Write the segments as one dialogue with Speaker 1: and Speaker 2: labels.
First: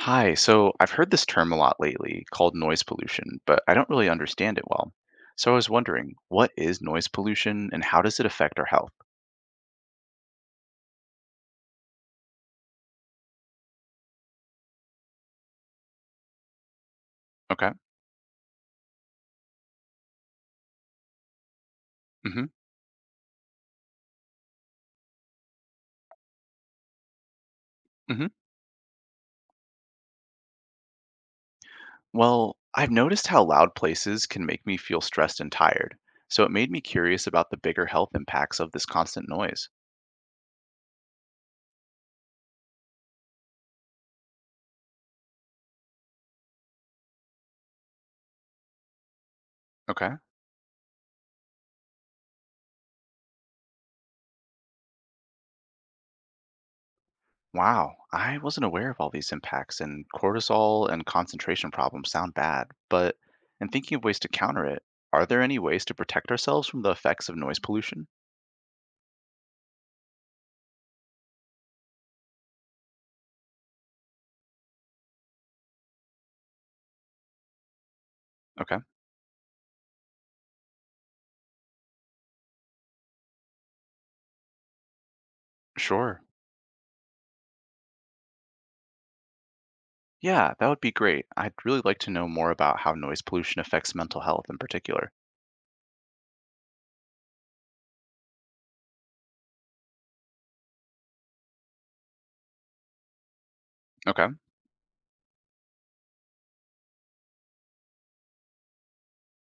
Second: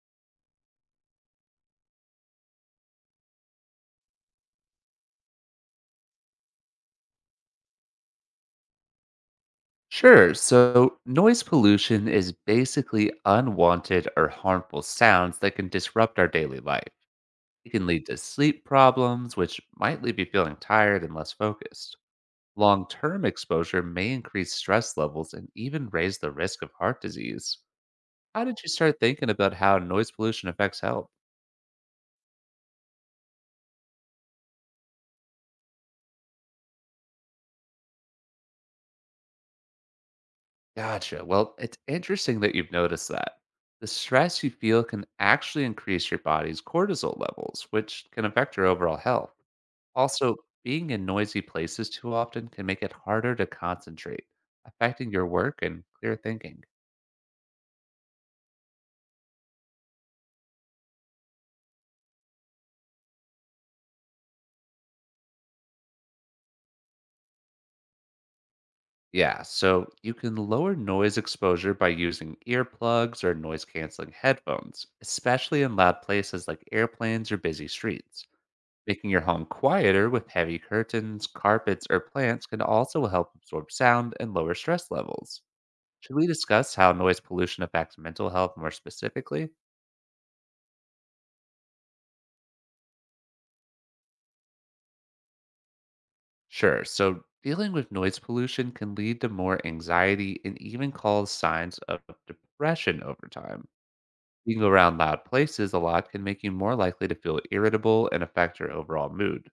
Speaker 1: Hi, so I've heard this term a lot lately called noise pollution, but I don't really understand it well. So I was wondering, what is noise pollution and how does it affect our health?
Speaker 2: Sure. So, noise pollution is basically unwanted or harmful sounds that can disrupt our daily life. It
Speaker 1: Okay.
Speaker 2: can lead to sleep problems, which might leave you feeling tired and less focused.
Speaker 1: hmm
Speaker 2: Long term exposure may increase stress levels and even raise the risk of heart disease.
Speaker 1: hmm
Speaker 2: How did you start thinking about how noise pollution affects health?
Speaker 1: Well, I've noticed how loud places can make me feel stressed and tired. So it made me curious about the bigger health impacts of this constant noise.
Speaker 2: Gotcha. Well, it's interesting that you've noticed that. The stress you feel can actually increase your body's cortisol levels, which can affect your overall health.
Speaker 1: Okay.
Speaker 2: Also, being in noisy places too often can make it harder to concentrate, affecting your work and clear thinking.
Speaker 1: Wow, I wasn't aware of all these impacts, and cortisol and concentration problems sound bad, but in thinking of ways to counter it, are there any ways to protect ourselves from the effects of noise pollution?
Speaker 2: Yeah, so you can lower noise exposure by using earplugs or noise canceling headphones, especially in loud places like airplanes or busy streets.
Speaker 1: Okay,
Speaker 2: Making your home quieter with heavy curtains, carpets, or plants can also help absorb sound and lower stress levels. Should
Speaker 1: sure.
Speaker 2: we discuss how noise pollution affects mental health more specifically?
Speaker 1: Yeah, that would be great. I'd really like to know more about how noise pollution affects mental health in particular.
Speaker 2: Sure. So dealing with noise pollution can lead to more anxiety and even cause signs of depression over time.
Speaker 1: Okay.
Speaker 2: Being around loud places a lot can make you more likely to feel irritable and affect your overall mood.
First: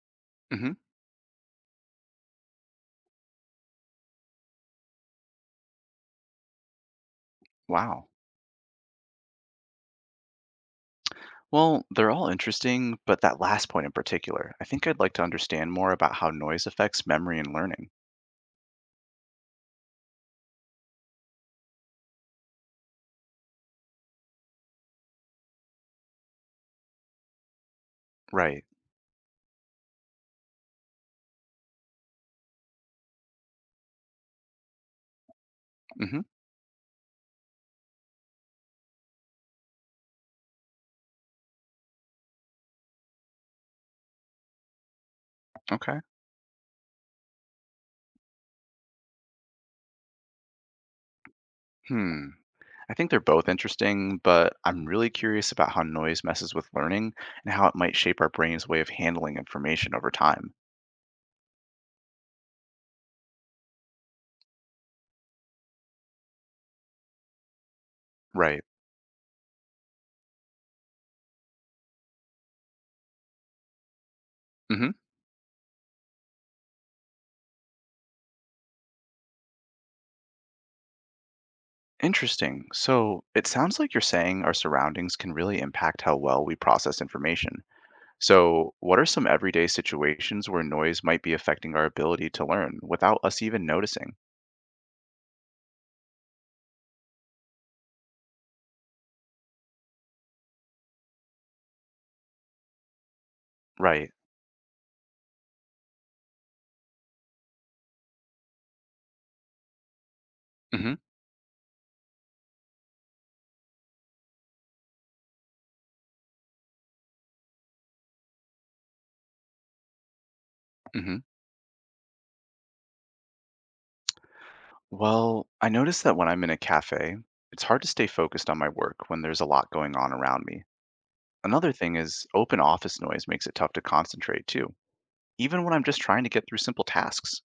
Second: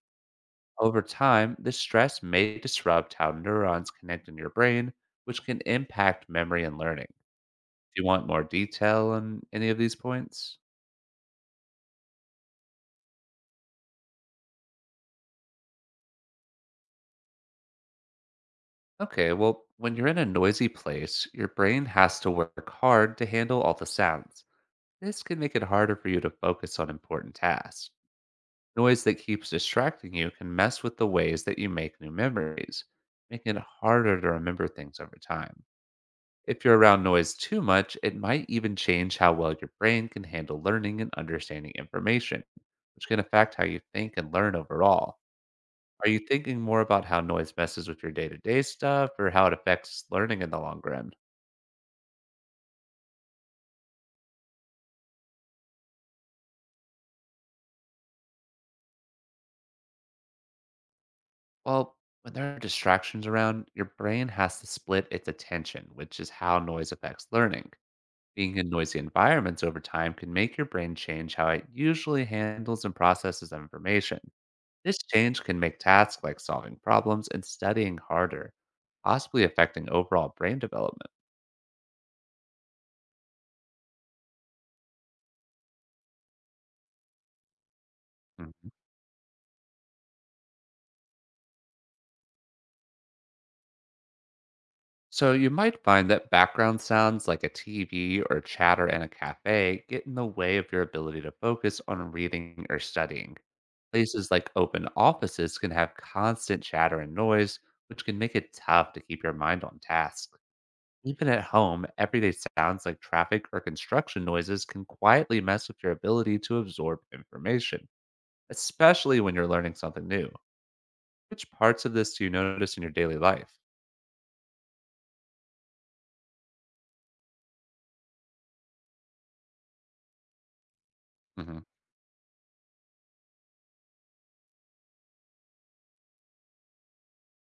Speaker 1: Hmm.
Speaker 2: Over time, this stress may disrupt how neurons connect in your brain, which can impact memory and learning. Do you
Speaker 1: Wow.
Speaker 2: want more detail on any of these points?
Speaker 1: Well, they're all interesting, but that last point in particular, I think I'd like to understand more about how noise affects memory and learning.
Speaker 2: Okay, well, when you're in a noisy place, your brain has to work hard to handle all the sounds. This can make it harder for you to focus on important tasks.
Speaker 1: Right.
Speaker 2: Noise that keeps distracting you can mess with the ways that you make new memories, making it harder to remember things over time.
Speaker 1: hmm
Speaker 2: If you're around noise too much, it might even change how well your brain can handle learning and understanding information, which can affect how you think and learn overall.
Speaker 1: Okay.
Speaker 2: Are you thinking more about how noise messes with your day to day stuff or how it affects learning in the long run?
Speaker 1: Hmm. I think they're both interesting, but I'm really curious about how noise messes with learning and how it might shape our brain's way of handling information over time.
Speaker 2: Well, when there are distractions around, your brain has to split its attention, which is how noise affects learning. Being
Speaker 1: Right.
Speaker 2: in noisy environments over time can make your brain change how it usually handles and processes information.
Speaker 1: hmm
Speaker 2: This change can make tasks like solving problems and studying harder, possibly affecting overall brain development.
Speaker 1: Interesting. So it sounds like you're saying our surroundings can really impact how well we process information.
Speaker 2: Mhm.
Speaker 1: So, what are some everyday situations where noise might be affecting our ability to learn without us even noticing?
Speaker 2: So, you might find that background sounds like a TV or chatter in a cafe get in the way of your ability to focus on reading or studying.
Speaker 1: Right.
Speaker 2: Places like open offices can have constant chatter and noise, which can make it tough to keep your mind on task.
Speaker 1: hmm
Speaker 2: Even at home, everyday sounds like traffic or construction noises can quietly mess with your ability to absorb information, especially when you're learning something new.
Speaker 1: hmm
Speaker 2: Which parts of this do you notice in your daily life?
Speaker 1: Well, I notice that when I'm in a cafe, it's hard to stay focused on my work when there's a lot going on around me.
Speaker 2: Hmm.
Speaker 1: Another thing is open office noise makes it tough to concentrate too, even when I'm just trying to get through simple tasks.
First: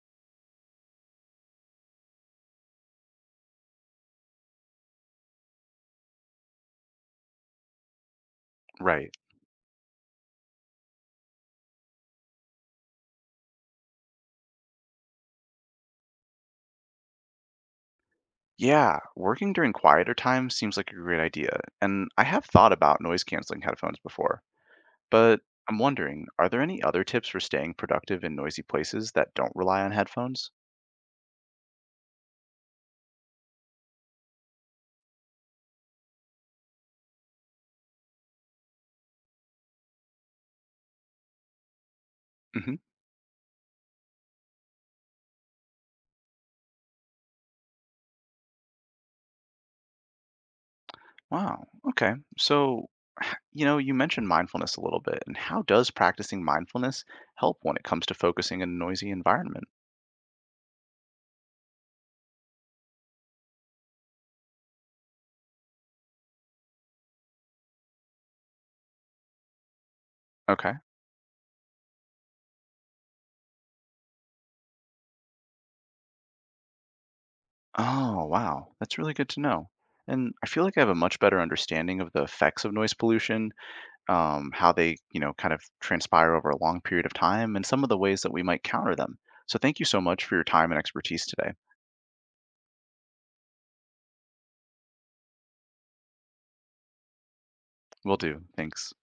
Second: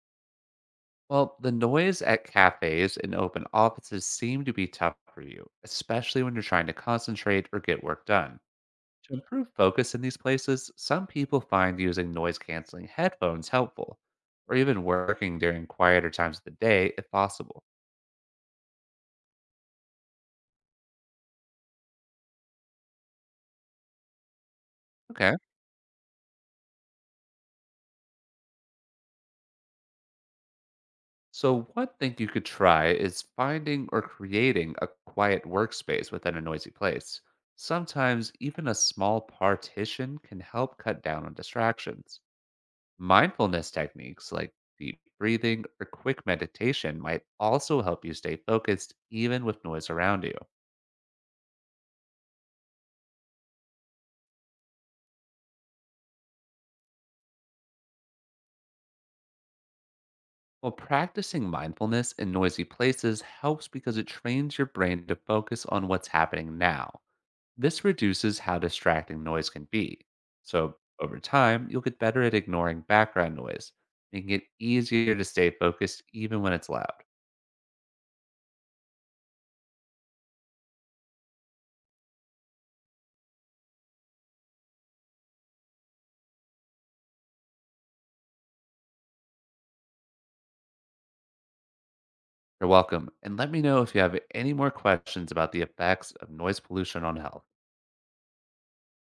Speaker 2: Well, the noise at cafes and open offices seem to be tough for you, especially when you're trying to concentrate or get work done. To
Speaker 1: Right.
Speaker 2: improve focus in these places, some people find using noise canceling headphones helpful, or even working during quieter times of the day if possible.
Speaker 1: Yeah, working during quieter times seems like a great idea, and I have thought about noise canceling headphones before,
Speaker 2: Okay.
Speaker 1: but I'm wondering, are there any other tips for staying productive in noisy places that don't rely on headphones?
Speaker 2: So, one thing you could try is finding or creating a quiet workspace within a noisy place. Sometimes, even a small partition can help cut down on distractions.
Speaker 1: hmm
Speaker 2: Mindfulness techniques like deep breathing or quick meditation might also help you stay focused even with noise around you.
Speaker 1: Wow, okay. So, you mentioned mindfulness a little bit, and how does practicing mindfulness help when it comes to focusing in a noisy environment?
Speaker 2: Well, practicing mindfulness in noisy places helps because it trains your brain to focus on what's happening now. This reduces how distracting noise can be. So,
Speaker 1: Okay.
Speaker 2: over time, you'll get better at ignoring background noise, making it easier to stay focused even when it's loud.
Speaker 1: Oh, wow, that's really good to know. And I feel like I have a much better understanding of the effects of noise pollution, how they, kind of transpire over a long period of time, and some of the ways that we might counter them. So thank you so much for your time and expertise today.
Speaker 2: You're welcome, and let me know if you have any more questions about the effects of noise pollution on health.
Speaker 1: Will do. Thanks.